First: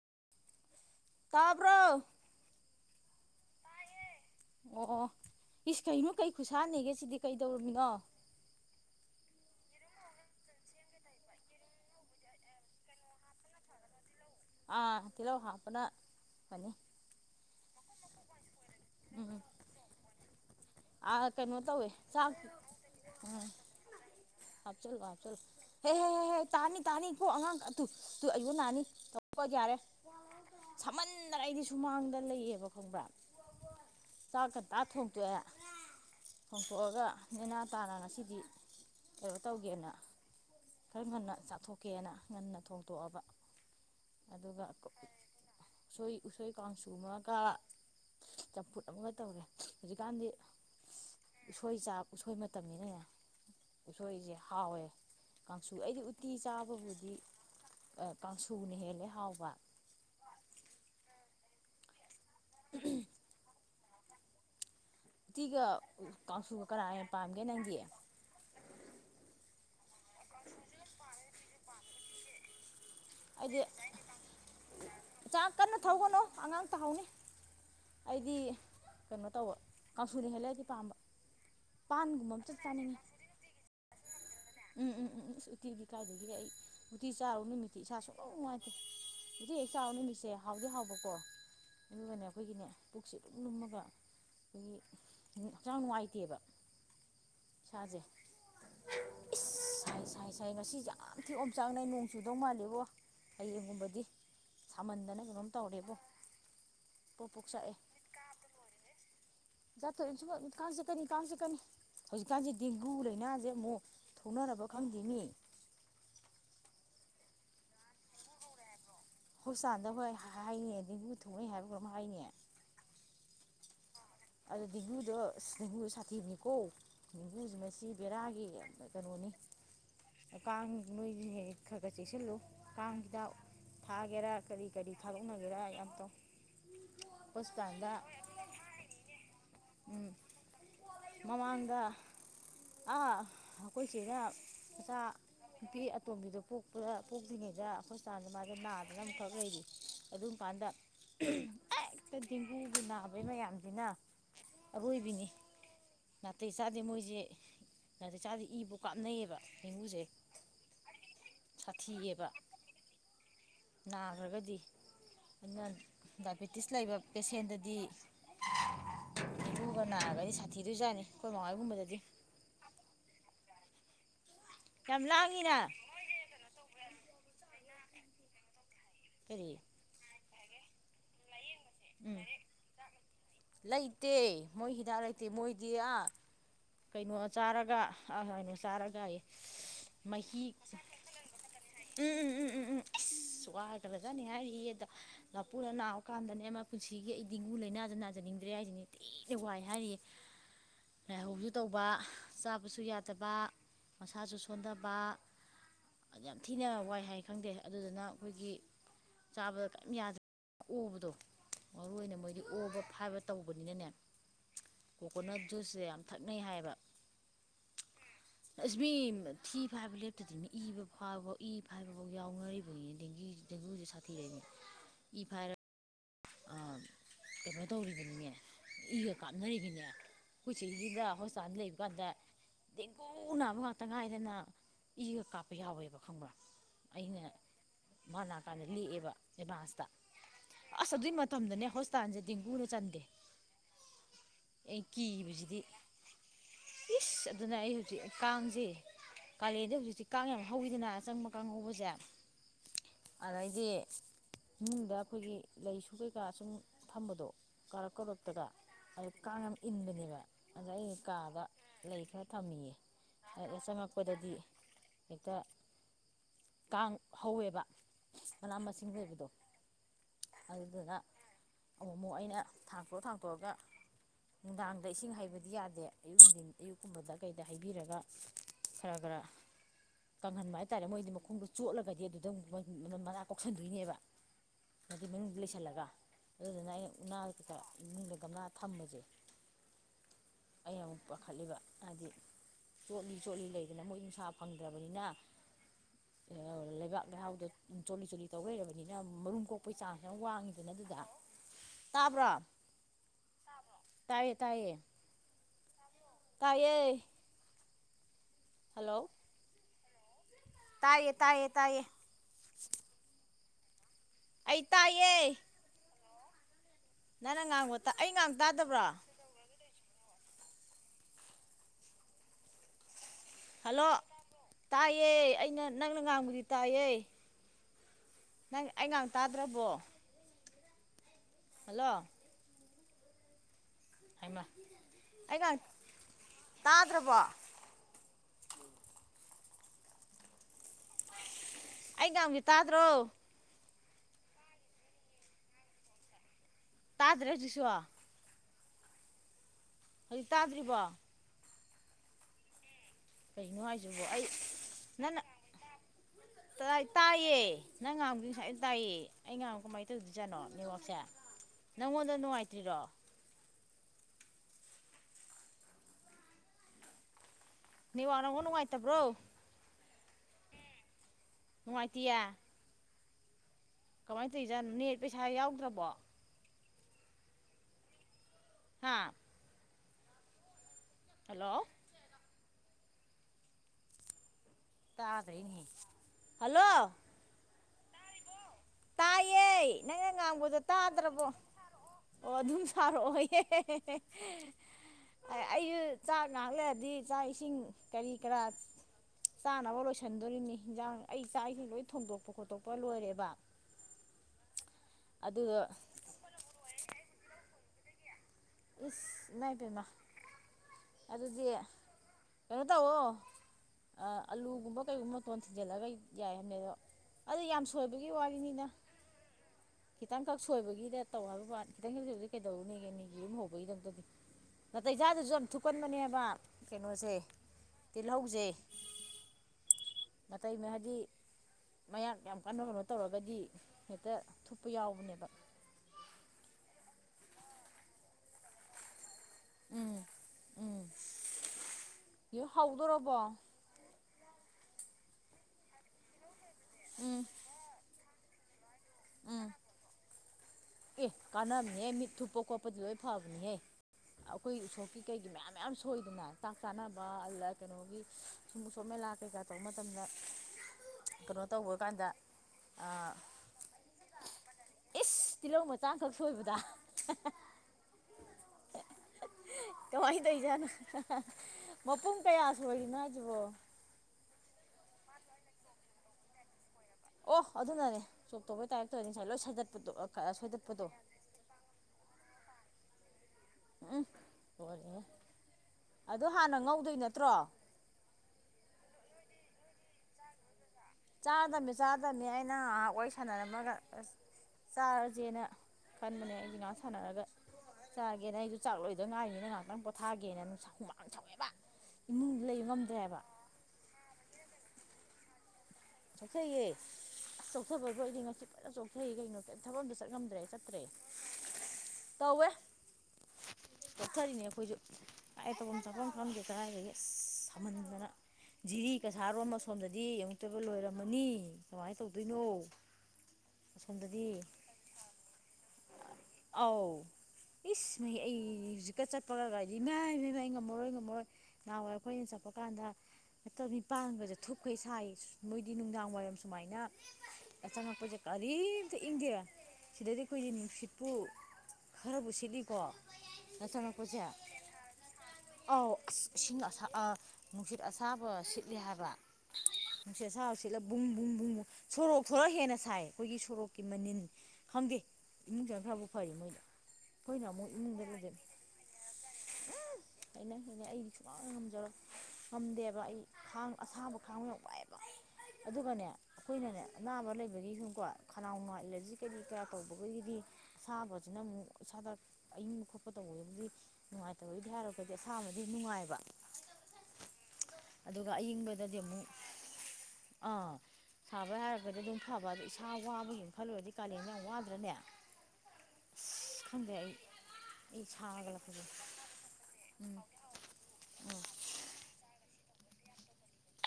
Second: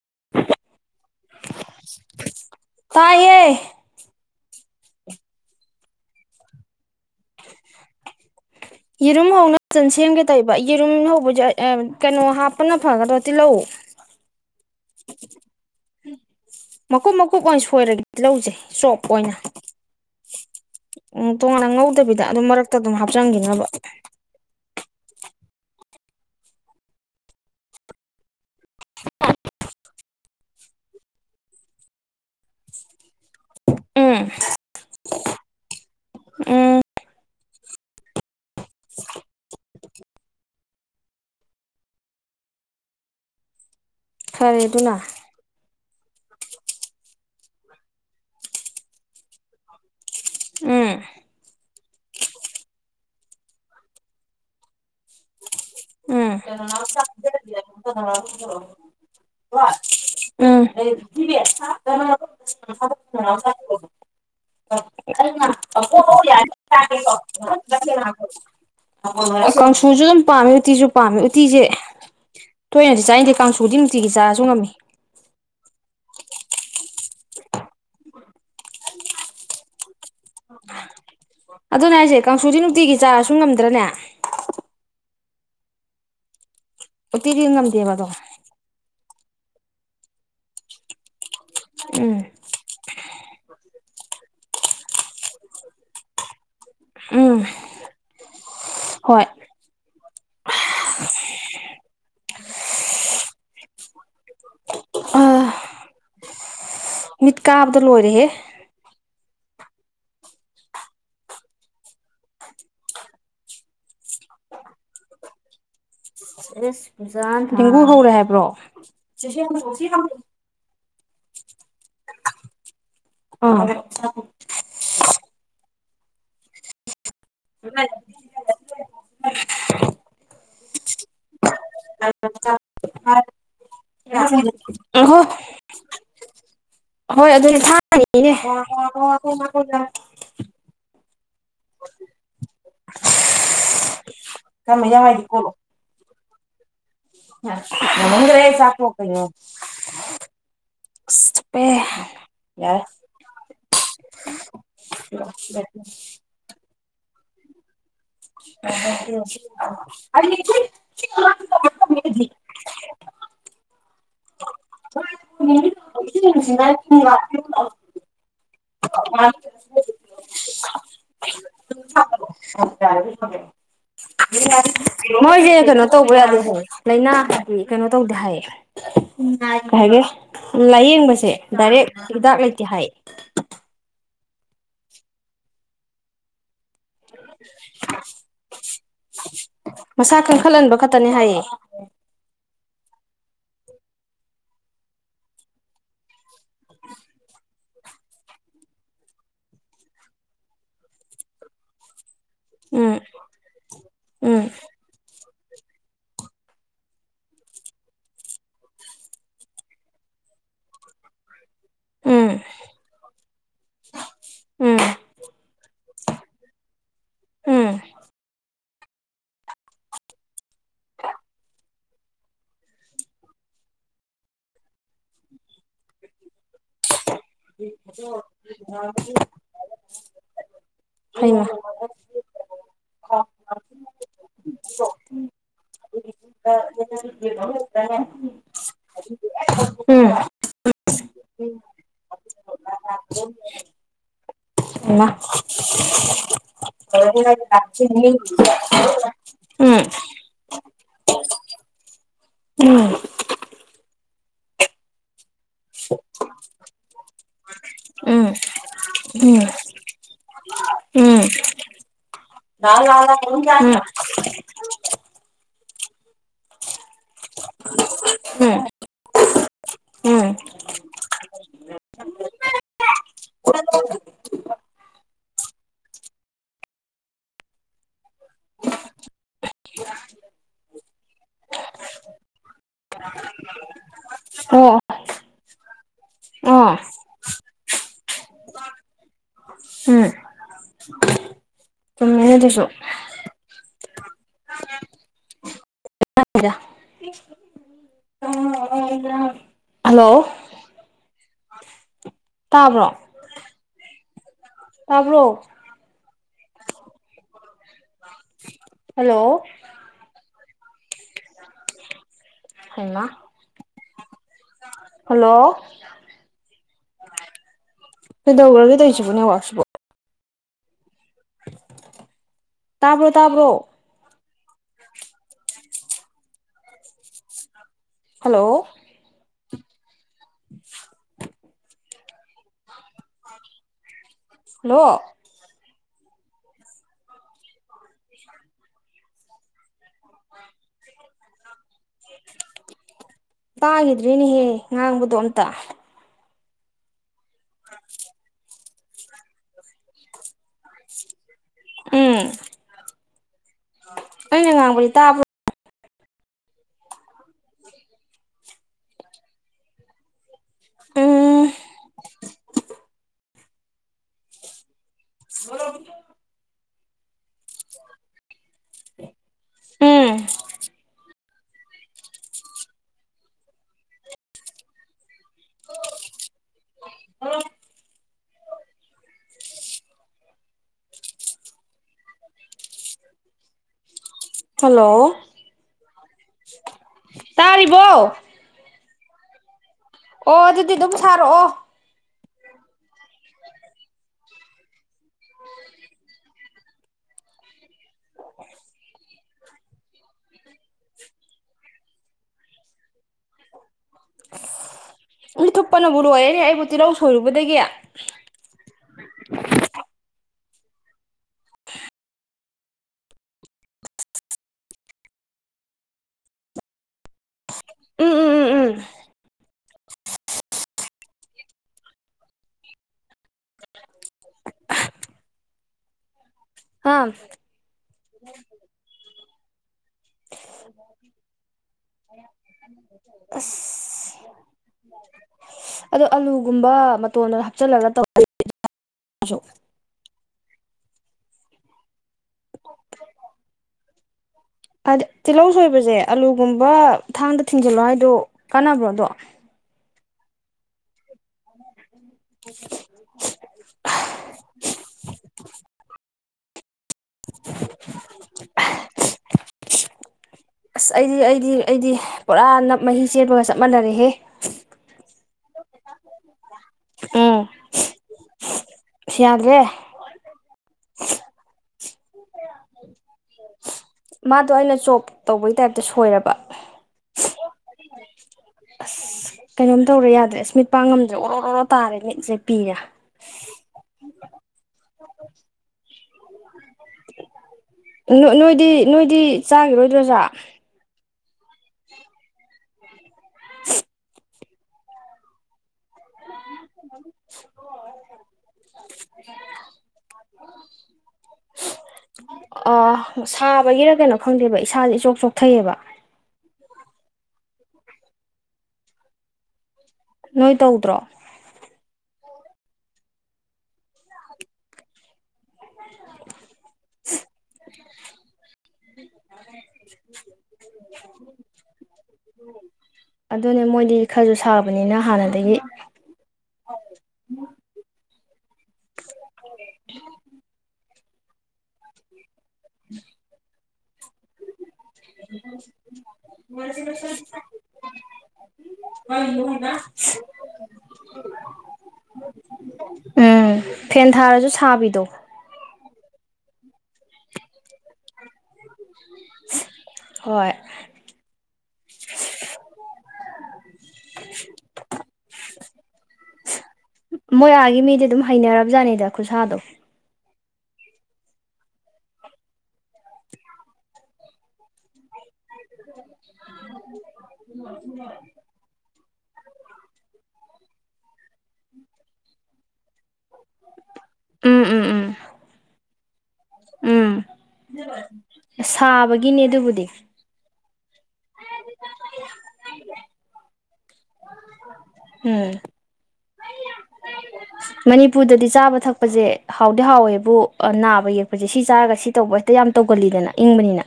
[unintelligible] ꯇꯥꯕ꯭꯭ꯔꫭ꯫ ꯇꯥꯌꯦ꯫ ꯑꯣ ꯑꯣ ꯏꯁ ꯀꯩꯅꯣ ꯀꯩ ꯈꯨꯠꯁꯥꯅꯤꯒꯦ ꯁꯤꯗꯤ ꯀꯩꯗꯧꯃꯤꯅꯣ꯫ ꯌꯦꯔꯨꯝ ꯍꯧꯅ ꯆꯟ ꯁꯦꯝꯒꯦ ꯇꯧꯏꯕ ꯌꯦꯔꯨꯝ ꯍꯧꯕꯁꯦ ꯑ ꯀꯩꯅꯣ ꯍꯥꯞꯄꯅ ꯐꯒꯗ꯭ꯔꯣ ꯇꯤꯜꯍꯧ꯫ ꯑꯥ ꯇꯤꯜꯍꯧ ꯍꯥꯄꯅ ꯐꯅꯤ꯫ ꯈꯣꯏꯔꯒꯦ ꯇꯤꯜꯍꯧꯖꯦ ꯆꯣꯞ ꯑꯣꯏꯅ꯫ ꯎꯝ ꯎꯝ ꯑꯥ ꯀꯩꯅꯣ ꯇꯣꯡꯅ ꯇꯧꯋꯦ ꯉꯧꯗꯕꯤꯗ ꯆꯥꯛ ꯑꯗꯨꯝ ꯃꯔꯛꯇ ꯑꯗꯨꯝ ꯍꯥꯞꯆꯟꯈꯤꯅꯕ꯫ [inaudible] ꯍꯦꯍꯦ ꯍꯦ ꯍꯦ ꯇꯥꯅꯤ ꯇꯥꯅꯤ ꯀꯣ ꯑꯉꯥꯡ ꯇꯨ ꯑꯌꫭꯟ ꯅꯥꯅꯤ ꯀꫭ ꯌꯥꯔꯦ꯫ ꯁꯃꯟꯗꯅ ꯑꯩꯗꯤ ꯁꯨꯃꯥꯡꯗ ꯂꯩꯌꯦꯕ ꯈꯪꯕ꯭ꯔꯥ꯫ ꯎꯝ ꯆꯥꯛ ꯀꯟꯇꯥ ꯊꯣꯡꯗꯣꯛꯑꯦ ꯎꯝ ꯊꯣꯡꯇꯣꯛꯑꯒ ꯅꯦꯅꯥ ꯇꯥꯅ ꯉꯁꯤꯗꯤ ꯀꯩꯅꯣ ꯇꯧꯒꯦꯅ ꯈꯔ ꯉꯟꯅ ꯆꯥꯊꯣꯛꯀꯦꯅ ꯉꯟꯅ ꯊꯣꯡꯇꯣꯛꯑꯕ꯫ ꯐꯔꯦ ꯑꯗꯨꯒ ꯑꯗꯨꯅ ꯎꯁꯣꯏ ꯎꯁꯣꯏ ꯀꯥꯡꯁꯨ ꯑꯃꯒ ꯆꯝꯐꯨꯠ ꯑꯃꯒ ꯇꯧꯔꯦ ꯍꯧꯖꯤꯛꯀꯥꯟꯗꯤ ꯎꯝ ꯎꯁꯣꯏ ꯆꯥꯛ ꯎꯁꯣꯏ ꯃꯇꯝꯅꯤꯅꯅꯦ ꯎꯁꯣꯏꯁꯦ ꯍꯥꯎꯋꯦ꯫ ꯀꯥꯡꯁꯨ ꯑꯩꯗꯤ ꯎꯠꯇꯤ ꯎꯝ ꯆꯥꯕꯕꯨꯗꯤ ꯀꯥꯡꯁꯨꯅ ꯍꯦꯜꯂꯦ ꯍꯥꯎꯕ [unintelligible] [unintelligible] ꯎꯇꯤꯒ ꯀꯥꯡꯁꯨꯒ ꯀꯔꯡꯅꯥ ꯍꯦꯟꯅ ꯄꯥꯝꯒꯦ ꯅꯪꯗꯤ꯫ ꯀꯥꯡꯁꯨꯁꯨ ꯑꯗꯨꯝ ꯄꯥꯝꯃꯦ ꯎꯇꯤꯁꯨ ꯄꯥꯝꯃꯤ ꯎꯇꯤꯁꯦ ꯇꯣꯏꯅꯗꯤ ꯆꯥꯅꯤꯡꯗꯦ ꯍꯥꯏꯗꯤ ꯀꯥꯡꯁꯨꯗꯤ ꯅꯨꯡꯇꯤꯒꯤ ꯆꯥꯔꯁꯨ ꯉꯝꯃꯤ ꯆꯥꯛ ꯀꯟꯅ ꯊꯧꯒꯅꯣ ꯑꯉꯥꯡ ꯇꯥꯍꯧꯅꯤ꯫ ꯑꯩꯗꯤ ꯀꯩꯅꯣ ꯇꯧꯕ ꯀꯥꯡꯁꯨꯅ ꯍꯦꯜꯂ ꯑꯩꯗꯤ ꯄꯥꯝꯕ꯫ ꯑꯗꯨꯅꯦ ꯍꯥꯏꯁꯦ ꯄꯥꯟꯒꯨꯝꯕ ꯑꯝꯇ ꯀꯥꯡꯁꯨꯗꯤ ꯅꯨꯡꯇꯤꯒꯤ ꯆꯥꯅꯤꯡꯉꯤ ꯆꯥꯔꯁꯨ ꯉꯝꯗ꯭ꯔꯅꯦ꯫ ꯎꯝ ꯎꯝ ꯏꯁ ꯎꯇꯤꯒꯤ ꯀꯥꯏꯗꯒꯤꯗꯤ ꯑꯩ ꯎꯇꯤ ꯎꯇꯤꯗꯤ ꯆꯥꯔꯨ ꯅꯨꯃꯤꯠꯇꯤ ꯉꯝꯗꯦꯕ ꯏꯁꯥ ꯑꯗꯣ ꯁꯛꯅꯨꯡꯨ ꯅꯨꯡꯉꯥꯏꯇꯦ꯫ ꯎꯠꯇꯤ ꯍꯦꯛ ꯆꯥꯎꯔꯨ ꯅꯨꯃꯤꯠꯁꯦ ꯍꯥꯎꯗꯤ ꯍꯥꯎꯕꯀꯣ ꯎꯝ ꯑꯗꯨꯒꯅꯦ ꯑꯩꯈꯣꯏꯒꯤꯅꯦ ꯄꯨꯛꯁꯦ ꯂꯨꯝ ꯂꯨꯝꯃꯒ ꯑꯩꯈꯣꯏꯒꯤ ꯍꯛꯆꯥꯡ ꯅꯨꯡꯉꯥꯏꯇꯦꯕ꯫ ꯎꯝ ꯏꯁꯥꯖꯦ ꯍꯣꯏ꯫ ꯁꯥꯏ ꯁꯥꯏ ꯉꯁꯤ ꯌꯥꯝ ꯊꯤ ꯑꯝꯆꯥꯛꯅꯩ ꯅꯣꯡ ꯆꯨꯗꯧ ꯃꯥꯜꯂꯦꯕꯣ ꯍꯌꯦꯡꯒꯨꯝꯕꯗꯤ꯫ ꯁꯥꯃꯟꯗꯅ ꯀꯩꯅꯣꯝ ꯇꯧꯔꯦꯕꯣ꯫ ꯄ꯭ꯔꯣꯛ ꯃꯤꯠ ꯄ꯭ꯔꯣꯛ ꯀꯥꯕꯗ ꯂꯣꯏꯔꯦꯍꯦ꯫ ꯖꯥꯠꯊꯣꯏ ꯁꯤꯃ ꯀꯥꯡ ꯆꯠꯀꯅꯤ ꯀꯥꯡ ꯆꯠꯀꯅꯤ ꯍꯧꯖꯤꯛꯀꯥꯟꯁꯦ ꯗꯦꯡꯒꯨ ꯂꯥꯏꯅꯥꯁꯦ ꯑꯃꯨꯛ ꯊꯧꯅꯔꯕ ꯈꯪꯗꯤꯅꯤ꯫ ꯑꯦꯁꯖ ꯗꯦꯡꯒꯨ ꯍꯧꯔꯦ ꯍꯥꯏꯕ꯭ꯔꯣ꯫ ꯍꯣꯁꯄꯤꯇꯥꯜꯗ ꯍꯣꯏ ꯍꯥꯏꯅꯩ ꯗꯦꯡꯒꯨ ꯊꯣꯛꯑꯦ ꯍꯥꯏꯕꯒ ꯑꯃ ꯍꯥꯏꯅꯤ꯫ [unintelligible] ꯑꯗꯨ ꯗꯦꯡꯒꯨꯗ ꯗꯦꯡꯒꯨ ꯁꯥꯊꯚꯤꯅꯤꯀꯣ꯫ ꯃꯁꯤ ꯕꯦꯔꯥꯒꯤ ꯀꯩꯅꯣꯅꯤ꯫ ꯀꯥꯡ ꯅꯣꯏ ꯍꯦꯛ ꯈꯔ ꯈꯔ ꯆꯦꯛꯁꯤꯜꯂꯨ ꯀꯥꯡꯍꯤꯗꯥꯛ ꯊꯥꯒꯦꯔꯥ ꯀꯔꯤ ꯀꯔꯤ ꯑꯍꯣ ꯊꯥꯗꯣꯛꯅꯒꯦꯔꯥ ꯑꯝ ꯇꯧ꯫ ꯍꯣꯏ ꯑꯗꯨꯗꯤ ꯍꯣꯁꯄꯤꯇꯥꯜꯗ ꯊꯥꯅꯤꯅꯦ꯫ ꯃꯃꯥꯡꯗ ꯑ ꯑꯩꯈꯣꯏ ꯆꯦꯅ ꯃꯆꯥ ꯅꯨꯄꯤ ꯑꯇꯣꯝꯕꯤꯗꯣ ꯄꯨꯔꯥ ꯄꯣꯛꯇ꯭ꯔꯤꯉꯩꯗ ꯍꫭꯁꯏꯇꯥꯟꯗ ꯃꯥꯁꯦ ꯅꯥꯗꯅ ꯑꯃꯈꯛ ꯂꯩꯔꯤ ꯑꯗꯨꯝ ꯛꯥꯟꯗ ꯑꯁ ꯆꯞꯄꯦ ꯍꯦꯛꯇ ꯗꯦꯡꯒꯨꯒꯤ ꯅꯥꯕꯩ ꯃꯌꯥꯝꯁꯤꯅ ꯑꯔꫭꯏꯕꯤꯅꯦ ꯅꯇꯩ ꯆꯥꯗꯦ ꯃꯣꯏꯁꯦ꯫ ꯉꯗꯤ ꯆꯥꯗꯤ ꯏꯕꯨ ꯀꯥꯞꯅꯩꯑꯦꯕ ꯍꯧꯖꯤꯛ ꯁꯥꯊꯤꯌꯦꯕ꯫ ꯅ꯫ ꯔꯒꯗꯤ ꯑꯩꯅ ꯗꯥꯏꯄ‌ꯦꯇꯤꯁ ꯂꯩꯕ ꯄꯦꯁꯦꯟꯗꯗꯤ꯫ [unintelligible] ꯑꯗꯨꯒ ꯅꯥꯔꯒꯗꯤ ꯁꯥꯊꯤꯗꯣꯏꯖꯥꯠꯅꯤ ꯑꯩꯈꯣꯏ ꯃꯃꯥꯏꯒꯨꯝꯕꯗꯗꯤ ꯌꯥꯝ ꯃꯣꯏꯁꯦ ꯂꯥꯡꯉꯤꯅ ꯀꯩꯅꯣ ꯇꯧꯕ ꯌꯥꯗ‌ꯦ ꯍꯥꯏꯌ‌ꯦ ꯂꯩꯅ ꯍꯥꯏꯕꯅꯤ꯫ ꯀꯩꯅꯣ ꯇꯧꯗꯦ ꯍꯥꯏꯌꯦ ꯀꯔꯤ ꯑꯥꯏ ꯕꯤ ꯑꯦꯐ ꯂꯥꯏꯌꯦꯡꯕꯁꯦ꯫ ꯗꯥꯏꯔꯦꯛ ꯎꯝ ꯍꯤꯗꯥꯛ ꯂꯩꯇꯦ ꯍꯥꯏꯌ‌ꯦ꯫ ꯂꯩꯇꯦ ꯃꯣꯏ ꯍꯤꯗꯥꯛ ꯂꯩꯇꯦ ꯃꯣꯏꯗꯤ ꯑ꯫ ꯀꯩꯅꯣ ꯆꯥꯔꯒ ꯑ ꯀꯩꯅꯣ ꯆꯥꯔꯒ ꯌ‌ꯦ꯫ ꯃꯁꯥ ꯀꯟꯈꯠꯍꯟꯕ ꯈꯛꯇꯅꯦ ꯍꯥꯏꯌꯦ꯫ ꯎꯝ ꯎꯝ ꯎꯝ ꯎꯝ ꯎꯝ ꯏꯁ꯫ ꯨ ꯋꯥꯒꯔꯖꯥꯠꯅꯤ ꯍꯥꯏꯔꯤꯌꯦ ꯑꯗ ꯅꯄꯨꯅ ꯅꯥꯀꯥꯟꯗꯅꯦ ꯃꯥ ꯄꯨꯟꯁꯤꯒꯤ ꯑꯩ ꯗꯤꯡꯒꯨ ꯂꯩꯅꯁ‌ꯦꯅ꯫ ꯖꯅꯤꯡꯗ꯭ꯔꯦ ꯍꯥꯏꯁꯤꯅꯦ ꯊꯤꯅ ꯋꯥꯏ ꯍꯥꯏꯔꯤꯌꯦ ꯂꯥꯏꯍꯧꯁꯨ ꯇꯧꯕ꯫ ꯆꯥꯕꯁꯨ ꯎꯝ ꯌꯥꯗꯕ ꯃꯁꯥꯁꯨ ꯎꯝ ꯁꯣꯟꯗꯕ꯫ ꯌꯥꯝ ꯊꯤꯅ ꯋꯥꯏ ꯍꯥꯏ ꯈꯪꯗꯦ ꯑꯗꯨꯗꯨꯅ ꯑꯈꯣꯏꯒꯤ꯫ ꯆꯥꯕꯗ ꯀꯩꯑꯝ ꯌꯥꯗ ꯑꫭꯕꯗꯣ꯫ ꯎꯝ꯫ ꯍꯥꯏꯕ ꯇꯧꯕꯅꯤꯅꯅꯦ ꯎꯝ ꯀꯣꯀꯣꯅꯠ ꯖꯨꯁꯁꯦ ꯌꯥꯝ ꯊꯛꯅꯩ ꯍꯥꯏꯌꯦꯕ꯫ ꯎꯝ꯫ ꯑꯁ ꯃꯤ ꯊꯤ ꯐꯥꯏꯕ ꯂꯦꯞꯇꯗꯤ ꯃꯤ ꯏꯕ ꯐꯥꯏꯕꯐꯥꯎ ꯏ ꯐꯥꯏꯕꯐꯥꯎ ꯌꯥꯎꯅꯔꯤꯕꯅꯤ ꯗ‌ꯦꯡꯒꯤ꯫ ꯗꯦꯡꯒꯨꯁꯦ ꯁꯥꯊꯤ ꯔ‌ꯦꯅꯦ ꯏ ꯐꯥꯏꯔ꯫ ꯀꯩꯅꯣ ꯇꯧꯔꯤꯕꯅꯤꯅꯦ ꯏꯒ ꯀꯥꯞꯅꯔꯤꯝꯃꯤꯅ‌ꯦ꯫ ꯑꯈꯣꯏ ꯆ‌ꯦꯗꯨꯗ ꯍꯩꯃꯥ ꯍꯣꯁꯄꯤꯇꯥꯜꯗ ꯂꯩꯕ ꯀꯥꯟꯗ ꯗꯦꯡꯒꯨ ꯅꯥꯕ ꯉꯥꯛꯇ ꯉꯥꯏꯗꯅ꯫ ꯏꯒ ꯀꯥꯞꯄ ꯌꯥꯎꯋꯦꯕ ꯈꯪꯕ꯭ꯔ꯫ ꯑꯩꯅ ꯃꯥꯅꯥ ꯀꯥꯟꯗ ꯂꯦꯛꯑꯦꯕ ꯑꯦꯗꯚꯥꯟꯁꯇ꯫ ꯎꯝ ꯑꯁ ꯑꯗꯨꯏ ꯃꯇꯝꯗꯅꯦ ꯍꯣꯁꯄꯤꯇꯥꯜꯁꯦ ꯗ‌ꯦꯡꯒꯨꯅ꯫ [unintelligible] ꯑꯩ ꯀꯤ ꯍꯩꯃꯥ ꯕꯁꯤꯗꯤ꯫ ꯏꯁ ꯑꯗꯨꯅ ꯑꯩ ꯍꯧꯖꯤꯛ ꯀꯥꯡꯁꯦ ꯀꯥꯂꯦꯟꯗꯤ ꯎꯝ ꯍꯧꯖꯤꯛꯁ‌ꯦ ꯀꯥꯡ ꯌꯥꯝ ꯍꯧꯋꯤꯗꯅ ꯑꯆꯪꯕ꯫ ꯀꯥꯡꯉꯧꯕꯁꯦ ꯎꯝ ꯑꯗꯩꯗꯤ ꯏꯃꯨꯡꯗ ꯑꯈꯣꯏꯒꯤ꯫ ꯂꯩꯁꯨ ꯀꯩꯀꯥ ꯁꯨꯝ ꯊꯝꯕꯗꯣ ꯀꯥꯔꯛ ꯎꯝ ꯎꯝ ꯀꯥꯔꯛꯇꯒ꯫ ꯑꯗꯨ ꯎꯝ ꯀꯥꯡ ꯌꯥꯝ ꯏꯟꯕꯅꯦꯕ ꯑꯗꯨ ꯑꯩ ꯀꯥꯗ ꯂꯩ ꯈꯔ ꯊꯝꯃꯤꯌꯦ꯫ ꯎꯝ꯫ ꯍ‌ꯦꯛꯇ꯫ ꯀꯥꯡ ꯍꯧꯋꯦꯕ ꯃꯅꯥ ꯎꯝ ꯃꯁꯤꯡ ꯂꯩꯕꯗꯣ꯫ ꯎꯝ ꯑꯗꯨꯗꯨꯅ ꯑꯃꫭꯛ ꯑꯃꫭꯛ ꯑꯩꯅ ꯊꯥꯡꯇꯣꯛ ꯊꯥꯡꯇꯣꯛꯑꯒ꯫ ꯅꯨꯡꯗꯥꯡꯗ ꯏꯁꯤꯡ ꯍꯩꯕꯗꯤ ꯌꯥꯗꯦ꯫ ꯑꯌꯨꯛꯅꯨꯡꯗꯤꯟ ꯑꯌꯨꯛꯀꯨꯝꯕꯗ ꯀꯩꯗ ꯍꯩꯕꯤꯔꯒ ꯈꯔ ꯈꯔ꯫ ꯀꯪꯍꯟꯕ ꯍꯥꯏꯇꯥꯔꯦ ꯃꯣꯏꯗꯤ ꯃꯈꯣꯡꯗꯣ ꯆꯣꯠꯂꯒꯗꯤ ꯑꯗꯨꯗ ꯃꫭꯛ ꯃꯅꯥ ꯀꫭꯛꯁꯟꯗꯣꯏꯅꯦꯕ꯫ ꯑꯣ ꯑꯗꯨ ꯃꯅꯨꯡꯗ ꯂꯩꯁꯟ꯫ ꯍꯜꯂꯒ ꯑꯗꯨꯗꯨꯅ ꯑꯣ ꯑꯩꯅ ꯎꯅꯥꯇ ꯏꯃꯨꯡꯗ ꯒꯝꯂꯥ ꯊꯝꯕꯁꯦ꯫ ꯎꯝ ꯑꯩꯅꯃꯨꯛ ꯄꯥꯈꯠꯂꯤꯕ ꯍꯥꯏꯗꯤ꯫ ꯃꯤ ꯑꯗꯨꯁꯨ꯫ ꯑꯗꯨꯅ ꯃꫭꯏ ꯅꯨꯡꯁꯥ ꯐꯪꯗ꯭ꯔꯕꯅꯤꯅ ꯂꯩꯕꯥꯛ ꯂꯩꯍꯥꯎꯗ ꯆꯣꯜꯂꯤ ꯆꯣꯜꯂꯤ꯫ ꯇꯧꯕ ꯍꯩꯔꯕꯅꯤꯅ ꯃꯔꯨꯝ ꯀꯣꯛꯄꯩꯒꯤ ꯆꯥꯡꯁꯨ ꯌꯥꯝ ꯍꯜꯂꯣ ꯋꯥꯡꯉꯤꯗꯅ ꯑꯗꯨꯗ꯫ ꯇꯥꯕ꯭ꯔꯣ ꯇꯥꯕ꯭ꯔꯣ꯫ ꯇꯥꯏꯌꯦ ꯇꯥꯕ꯭ꯔꯣ‌꯫ ꯇꯥꯏꯌ‌ꯦ꯫ ꯍꯜꯂꯣ꯫ ꯇꯥꯏꯌꯦ ꯇꯥꯏꯌꯦ ꯇꯥꯏꯌꯦ꯫ ꯍꯩꯃꯥ꯫ ꯑꯩ ꯇꯥꯏꯌꯦ ꯍꯜꯂꯣ ꯅꯪꯅ ꯉꯥꯡꯕ ꯑꯩ ꯉꯥꯡ ꯀꯩꯗꯧꯈ꯭ꯔꯒꯦ ꯇꯥꯗꯕ꯭ꯔꯣ ꯇꯧꯔꯤꯁꯤꯕꯣ ꯅꯦꯠꯋꯥꯛꯁꯤꯕꯣ ꯇꯥꯕ꯭ꯔꯣ ꯇꯥꯕ꯭ꯔꯣ ꯍꯜꯂꯣ ꯇꯥꯏꯌꯦ ꯑꯩꯅ ꯅꯪꯅ ꯉꯥꯡꯕꯨꯗꯤ ꯇꯥꯏꯌꯦ ꯅꯪ ꯍꯜꯂꯣ ꯑꯩ ꯉꯥꯡ ꯇꯥꯗ꯭ꯔꯕꯣ [unintelligible] ꯍꯜꯂꯣ ꯍꯥꯏꯃ ꯍꯜꯂꯣ ꯑꯩꯒ ꯇꯥꯗ꯭ꯔꯕꯣ ꯑꯩꯒꯁ ꯇꯥꯗ꯭ꯔꯣ ꯇꯥꯈꯤꯗ꯭ꯔꯤꯅꯦꯍꯦ ꯉꯥꯡꯕꯗꯣ ꯑꯝꯇ ꯇꯥꯖ꯭ꯔꯦ ꯆꯁꯨ ꯍꯧꯖꯤ ꯇꯥꯗ꯭ꯔꯤꯕꯣ ꯎꯝ ꯀꯩꯅꯣ ꯍꯥꯏꯁꯤꯕꯣ ꯑꯩ ꯑꯩꯅ ꯉꯥꯡꯕꯗꯤ ꯅꯪꯅ ꯇꯥꯕ꯭ꯔꯣ ꯇꯥꯏꯌꯦ ꯅꯪ ꯉꯥꯡꯕꯗꯨ ꯁꯨꯥꯏꯅ ꯇꯥꯏꯑ ꯑꯩ ꯉꯥꯡꯕ ꯀꯃꯥꯏꯅ ꯇꯧꯗꯣꯏꯖꯥꯅꯣ ꯅꯌꯌꯣꯛꯁꯦ ꯎꯝ ꯅꯪꯉꯣꯟꯗ ꯅꯨꯡꯉꯥꯏꯇ꯭ꯔꯤꯔꯣ ꯅ ꯑꯅ ꯎꯅꯥꯏꯇꯕ꯭ꯔꯣ ꯎꯝ ꯅꯅꯨꯡꯉꯥꯏꯇꯌꯥ ꯀꯃꯥꯏꯅ ꯇꯧꯔꯤꯖꯥꯠꯣ ꯅꯅꯦꯠ ꯄꯩꯁꯥ ꯌꯥꯎꯗ꯭ꯔꯕꯣ ꯍꯥ ꯍꯜꯂꯣ ꯍꯜꯂꯣ ꯇꯥꯗꯅꯤ ꯍꯜꯂꯣ ꯇꯥꯔꯤꯕꯣ ꯇꯥꯏꯦ ꯅꯪꯅ ꯉꯥꯡꯕꯗꯣ ꯑꯗꯨꯗꯤ ꯑꯗꯨꯝ ꯇꯥꯗ꯭ꯔꯕꯣꯑꯣ ꯁꯥꯔꯛꯑꯣ ꯑꯣ ꯑꯗꯨꯝ ꯁꯥꯔꯛꯑꯣꯍ ꯑꯩꯁꯨ ꯆꯥꯛ ꯉꯥꯛꯂꯑꯗꯤ ꯆꯥꯛ ꯏꯁꯤꯡ ꯀꯔꯤ ꯀꯔꯥ ꯆꯥꯅꯕ ꯂꯣꯏꯁꯟꯗꯣꯔꯤꯕꯅꯤ ꯍꯟꯖꯥꯡ ꯑꯩ ꯆꯥꯛꯁꯤ ꯂꯣꯏ ꯊꯣꯡꯗꯣꯛꯄ ꯈꯣꯠꯇꯣꯛꯄ ꯂꯣꯏꯔꯦꯕ ꯑꯗꯨꯒ ꯃꯤꯊꯨꯞꯄꯅꯕꯨ ꯂꯣꯏꯌꯦꯦꯅꯦ ꯑꯩꯕꯨ ꯇꯤꯜꯍꯧ ꯁꯣꯏꯔꯨꯕꯗꯒꯤ ꯏꯁ ꯉꯥꯏ ꯄꯦꯃ ꯑꯗꯨꯗꯤ ꯑꯦ ꯇ ꯑꯣꯣ ꯑꯥꯂꯨꯒꯨꯝꯕ ꯀꯩꯒꯨꯝꯕꯇꯣꯟ ꯊꯤꯟꯖꯤꯜꯂꯒ ꯌꯥꯏ ꯍꯥꯏꯅꯦꯗꯣ ꯑꯗꯨ ꯌꯥꯝ ꯁꯣꯏꯕꯒꯤ ꯎꯝ ꯎꯝ ꯎꯝ ꯋꯥꯔꯤꯅꯤꯅ ꯎꯝ ꯈꯤꯇꯪ ꯈꯛ ꯁꯣꯏꯕꯒꯤꯗ ꯇꯧ ꯍꯥꯏꯕ ꯄꯥꯠ ꯈꯤꯇꯪ ꯍꯧꯦ ꯀꯩꯗꯧꯨꯅꯤꯒꯦ ꯅꯤꯒꯤ ꯌꯨꯝ ꯍꯧꯧꯕ ꯗꯤ ꯅꯥꯇꯩꯖꯥꯗꯁꯨ ꯌꯥꯝ ꯊꯨꯀꯟꯕꯅꯦ ꯍꯥꯏꯕ ꯑꯥ ꯀꯩꯅꯣꯁꯦ ꯇꯤꯜꯍꯧꯁꯦ ꯃꯇꯩ ꯍꯥꯏꯗꯤ ꯃꯌꯥꯝ ꯌꯥꯝ ꯀꯟꯅ ꯀꯩꯅꯣ ꯇꯧꯔꯒꯗꯤ ꯑꯁ ꯍꯦꯛꯇ ꯊꯨꯞꯄ ꯌꯥꯎꯕꯅꯦꯕ ꯑꯗꯣ ꯑꯂꯨꯒꯨꯝꯕ ꯇꯣꯟ ꯍꯥꯞꯆꯤꯜꯂꯒ ꯎꯝ ꯎꯝ ꯌ ꯍꯧꯗꯣꯔꯔꯕꯣ ꯇꯤꯜꯍꯧ ꯁꯣꯏꯕꯁꯦ ꯑꯂꯨꯒꯨꯝꯕ ꯎꯝ ꯊꯥꯡꯗ ꯊꯤꯡꯖꯤꯜꯂꯣ ꯍꯥꯏꯗꯣ ꯀꯥꯟꯅꯕ꯭ꯔꯣꯗꯣ ꯎꯝ ꯑꯦ ꯀꯥꯟꯅꯕꯅꯤꯍꯦ ꯃꯤꯠ ꯊꯨꯞꯄ ꯈꯣꯠꯄꯗꯤ ꯂꯣꯏ ꯐꯕꯅꯤꯍꯦ ꯑꯩꯈꯣꯏ ꯎꯁꯣꯞꯀꯤ ꯀꯩꯒꯤ ꯃꯌꯥꯝ ꯃꯌꯥꯝ ꯁꯣꯏꯗꯅ ꯆꯥꯟꯅꯕ ꯑꯗ ꯀꯩꯅꯣꯒꯤ ꯁꯨꯝ ꯁꯣꯝꯃ ꯂꯥꯛ ꯀꯩꯀꯥ ꯇꯧꯕ ꯃꯇꯝꯗ ꯑꯁ ꯑꯩꯗꯤ ꯀꯩꯅꯣ ꯑꯩꯗꯤ ꯇꯧꯕ ꯑꯩꯗꯤ ꯀꯥꯟꯗ ꯄꯨꯔꯥ ꯅ ꯃꯍꯤ ꯆꯦꯟꯕꯒ ꯆꯞ ꯃꯥꯟꯅꯔꯦꯍꯦ ꯏꯁ ꯇꯤꯜꯍꯧ ꯃꯆꯥꯈꯛ ꯁꯣꯏꯕꯗ ꯎꯝ ꯌꯥꯗ꯭ꯔꯦ ꯀꯃꯥꯏ ꯇꯣꯏꯖꯥꯠꯅꯣꯨ ꯃꯥꯗꯣ ꯑꯩꯅ ꯆꯣꯞ ꯇꯧꯕꯒꯤ ꯇꯥꯏꯞꯇ ꯁꯣꯏꯔꯕ ꯑꯣ ꯑꯗꯨꯅꯅꯦ ꯆꯣꯞꯇꯧꯕꯩ ꯇꯥꯔꯛꯇꯣꯏꯅꯤ ꯉꯁꯥꯏ ꯑꯁ ꯂꯣꯏ ꯀꯩꯅꯣꯝ ꯁꯗꯠꯄꯗꯣ ꯇꯧꯔꯦ ꯌꯥꯗ꯭ꯔꯦ ꯑꯁ ꯃꯤꯠ ꯁꯣꯏꯗꯠꯄꯗꯣ ꯄꯥꯡ ꯉꯝꯗ꯭ꯔꯦ ꯑꯣꯔꯣ ꯑꯣꯔꯣ ꯇꯥꯔꯦ ꯃꯤꯠꯁꯦ ꯄꯤꯔꯥ ꯎꯝ ꯍ ꯑꯗꯣ ꯍꯥꯟꯅ ꯉꯧ ꯅꯣꯏꯗꯤ ꯅꯣꯏꯗꯤ ꯆꯥꯈꯤꯔꯣꯏꯗ꯭ꯔꯣꯖ꯭ꯔꯥ ꯆꯥꯗꯝꯅꯤ ꯆꯥꯗꯝꯕꯅꯤ ꯑꯩꯅꯍꯥꯛ ꯋꯥꯔꯤ ꯁꯥꯟꯅꯔꯝꯃꯒ ꯑꯁ ꯆꯥꯔꯁꯦꯅ ꯈꯟꯕꯅꯦ ꯑꯩꯁ ꯉꯍꯥꯛ ꯁꯥꯟꯅꯔꯒ ꯆꯥꯒꯦꯅ ꯑꯩꯁꯨ ꯆꯥꯛꯂꯣꯏꯗꯣꯏ ꯉꯥꯏꯔꯤꯅꯤꯅ ꯉꯥꯏꯍꯥꯛꯇꯪ ꯄꯣꯊꯥꯒꯦꯅ ꯑꯗꯨ ꯁꯨ ꯃꯔꯥꯡ ꯁꯧꯋꯦꯕ ꯏꯃꯨꯡꯗ ꯂꯩꯕ ꯑ ꯉꯝꯗ꯭ꯔꯦꯕ ꯁꯥꯕꯒꯤꯔ ꯀꯩꯅꯣ ꯈꯪꯗꯦꯕ ꯏꯁꯥ ꯆꯣꯛꯊꯩꯑꯕ ꯆꯣꯛꯊꯩꯌꯦ ꯑꯁ ꯆꯣꯛꯊꯕꯁꯨꯣ ꯑꯩꯗꯤ ꯉꯁꯤ ꯄꯨꯖ ꯆꯣꯛꯊꯩꯌꯦ ꯀꯩꯅꯣ ꯊꯕꯛꯗꯨ ꯆꯠꯉꯝꯗ꯭ꯔꯦ ꯅꯣꯏ ꯆꯠꯇ꯭ꯔꯦ ꯇꯧꯗ꯭ꯔꯣ ꯇꯧꯋꯦ ꯆꯠꯊꯔꯤꯅꯦ ꯑꯩꯈꯣꯏꯁꯨ ꯑꯩꯇꯣꯐꯝ ꯆꯥꯐꯝ ꯃꯐꯝꯗꯦ ꯀꯗꯥꯏꯗꯒꯤ ꯁꯝꯍꯟꯗꯅ ꯖꯤꯔꯤ ꯀꯩꯁꯥꯔꯣꯝ ꯑꯁꯣꯝꯗꯗꯤ ꯌꯦꯡꯉꯛꯇꯕ ꯂꯣꯏꯔꯝꯃꯅꯤ ꯀꯃꯥꯏꯅ ꯇꯧꯗꯣꯏꯅꯣ ꯑꯗꯨꯅꯦ ꯃꯣꯏꯗꯤ ꯑꯁꯣꯝꯗꯗꯤ ꯈꯔꯁꯨ ꯁꯥꯕꯅꯤꯅ ꯍꯥꯟꯅꯗꯒꯤ ꯑꯥꯎ ꯏ ꯑꯩ ꯍꯧꯖꯤꯛꯀ ꯆꯠꯄꯒ ꯂꯩꯔꯗꯤ ꯏꯥꯏꯃꯥꯏ ꯉꯝꯃꯔꯣꯏ ꯉꯝꯃꯣꯏ ꯅꯍꯥꯟꯋꯥꯏꯔ ꯑꯩꯈꯣꯏꯅ ꯆꯠꯄ ꯊꯣꯛꯄ ꯀꯥꯟꯗ ꯅ ꯃꯤ ꯄꯥꯟꯕꯁꯦ ꯊꯨꯞꯈꯩ ꯁꯥꯏ ꯃꯣꯏꯗꯤ ꯅꯨꯡꯗꯥꯡ ꯋꯥꯏꯔꯝ ꯁꯨꯃꯥꯏꯅ ꯑꯆꯪꯉꯛꯄꯁꯦ ꯀꯔꯤꯝꯇ ꯏꯪꯗꯦ ꯁꯤꯗꯩꯗꯤ ꯑꯩꯈ ꯏ ꯅꯨꯡꯁꯤꯄꯨ ꯈꯔꯕꯨ ꯁꯤꯠꯂꯤꯀꯣ ꯎꯝ ꯅ ꯐꯦꯟ ꯆꯉꯛꯄꯁꯦ ꯊꯥꯔꯁꯨ ꯁꯥꯕꯤꯗꯣ ꯑꯥꯎ ꯏꯁꯤꯡ ꯑꯁ ꯅꯨꯡꯁꯤꯠ ꯑꯁꯥꯕ ꯁꯤꯠꯂꯤ ꯍꯥꯏꯕ ꯍꯣꯏ ꯅꯨꯡꯁꯠꯁꯥꯎꯁꯤꯠꯂ ꯕꯨꯝ ꯕꯨꯝ ꯕꯨꯝ ꯁꯣꯔꯣꯛ ꯊꯂ ꯍꯦꯟꯅ ꯁꯥꯏ ꯑꯩꯈꯣꯏꯒꯤ ꯁꯣꯔꯣꯛꯀꯤ ꯃꯅꯤꯟ ꯈꯪꯗꯦ ꯏꯃꯨꯡꯖꯥ ꯐꯕꯕꯨ ꯐꯩ ꯃꯩꯅ ꯃꯣꯏ ꯑꯥꯒꯤ ꯃꯤꯗꯤ ꯑꯗꯨꯝ ꯍꯩꯅꯔꯕꯖꯥꯠꯅꯤꯗ ꯈꯨꯠꯁꯥꯗꯣ ꯑꯩꯅ ꯍꯦꯅ ꯑꯩꯗꯤ ꯁꯨꯃꯥꯡꯅ ꯉꯝꯖꯔ ꯉꯝꯗꯦꯕ ꯑꯩ ꯈꯥꯡ ꯑꯁꯥꯕ ꯈꯥꯡ ꯌꯥꯎ ꯋꯥꯏ ꯑꯗꯨꯒꯅꯦ ꯑꯩꯈꯣꯏꯅꯅꯦ ꯑꯅꯥꯕ ꯂꯩꯕꯒꯤ ꯁꯨꯝꯀꯣ ꯈꯅꯥꯎꯅ ꯑꯦꯂꯔꯖꯤ ꯀꯔꯤ ꯀꯌꯥ ꯇꯈꯒꯤꯗꯤ ꯁꯥꯕꯁꯤꯅ ꯑꯃꯨꯛ ꯏꯁꯥꯗ ꯑꯌꯤꯡꯕ ꯇꯧꯕꯕꯨꯗꯤ ꯎꯝ ꯅꯨꯡꯉꯥꯏꯇꯧꯔꯒꯤꯗꯤ ꯎꯝ ꯍꯥꯏꯔꯒꯗꯤ ꯎꯝ ꯑꯁꯥꯕꯗꯤ ꯅꯨꯡꯉꯥꯏꯕ ꯑꯗꯨꯒ ꯑꯏꯪꯕꯗꯗꯤ ꯑꯃꯨꯛ ꯁꯥꯕꯒꯤꯅꯦꯗ [inaudible] ꯑꯥ ꯁꯥꯕ ꯌꯥꯔꯒꯗꯤ ꯑꯗꯨꯝ ꯐꯕ ꯑꯗ ꯏꯁꯥ ꯋꯥꯕꯒꯤꯨꯝ ꯈꯜꯂꯨꯔꯗꯤ ꯀꯥꯂꯦꯟ ꯌꯥꯝ ꯋꯥꯗ꯭ꯔꯅꯦ ꯎꯝ ꯐꯟꯗꯦ ꯑꯩ ꯑꯩ ꯃꯅꯤꯄꯨꯔꯗꯗꯤ ꯆꯥꯕ ꯁꯥꯒꯠꯂꯛꯄꯁꯦ ꯊꯛꯄꯁꯦ ꯍꯥꯎꯗꯤ ꯍꯥꯎꯋꯦꯕꯨ ꯅꯥꯕ ꯌꯦꯛꯄꯁꯦ ꯁꯤ ꯆꯥꯔꯒ ꯁꯤ ꯇꯧꯕ ꯍꯦꯛꯇ ꯌꯥꯝ ꯇꯧꯒꯜꯂꯤꯗꯅ ꯏꯪꯕꯅꯤꯅ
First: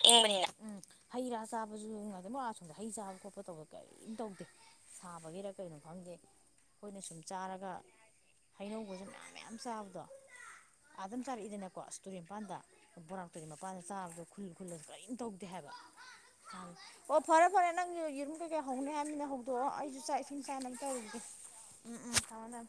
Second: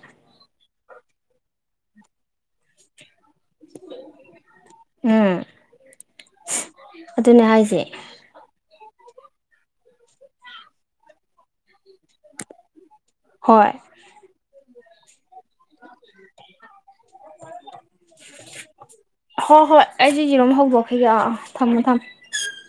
ꯍꯩ ꯔꯥ ꯆꯥꯕꯁꯨꯉꯦ ꯑꯗꯨꯝ ꯋꯥꯥ ꯁꯣꯗ ꯍꯩ ꯆꯥꯕ ꯈꯣꯠꯄ ꯇꯧꯕ ꯀꯔꯤꯝ ꯇꯧꯗꯦ ꯎꯝ ꯁꯥꯕꯒꯤꯔ ꯀꯩꯅꯣ ꯈꯪꯗꯦ ꯑꯩꯈꯣꯏꯅ ꯁꯨꯝ ꯑꯗꯨꯅꯦ ꯆꯥꯔꯒ ꯍꯥꯏꯁꯦ ꯍꯩꯅꯧꯕꯁꯨꯝ ꯃꯌꯥꯝ ꯆꯥꯕꯗꯣ ꯑꯥ ꯑꯗꯨꯝ ꯆꯥꯔꯛꯏꯗꯅꯀꯣ ꯑꯁ ꯇꯨꯔꯝꯄꯥꯥꯟꯗ ꯕꯣꯔꯥꯛꯇꯨꯒꯤ ꯍꯣꯏ ꯃꯄꯥꯟꯗ ꯆꯥꯕꯗꯣ ꯈꯨꯜ ꯈꯨꯜꯂꯁꯨ ꯀꯔꯤꯝ ꯇꯧꯗꯦ ꯍꯥꯏꯕ ꯑꯣ ꯐꯔꯦ ꯐꯔꯦ ꯅꯪꯁꯨ ꯌꯦꯔꯨꯝ ꯀꯩꯀꯩ ꯍꯧꯅꯩ ꯍꯥꯏꯕꯃꯤꯅ ꯍꯣꯏ ꯍꯧꯗꯣꯛꯑꯣ ꯑꯩꯁꯨ ꯆꯥꯛ ꯏꯁꯤꯡ ꯆꯥꯏꯅꯕꯪ ꯇꯧꯔꯤꯒꯦ ꯊꯝꯃ ꯎꯝ ꯊꯝ ꯎꯝ ꯊꯝꯃꯣ ꯊꯝꯃꯣ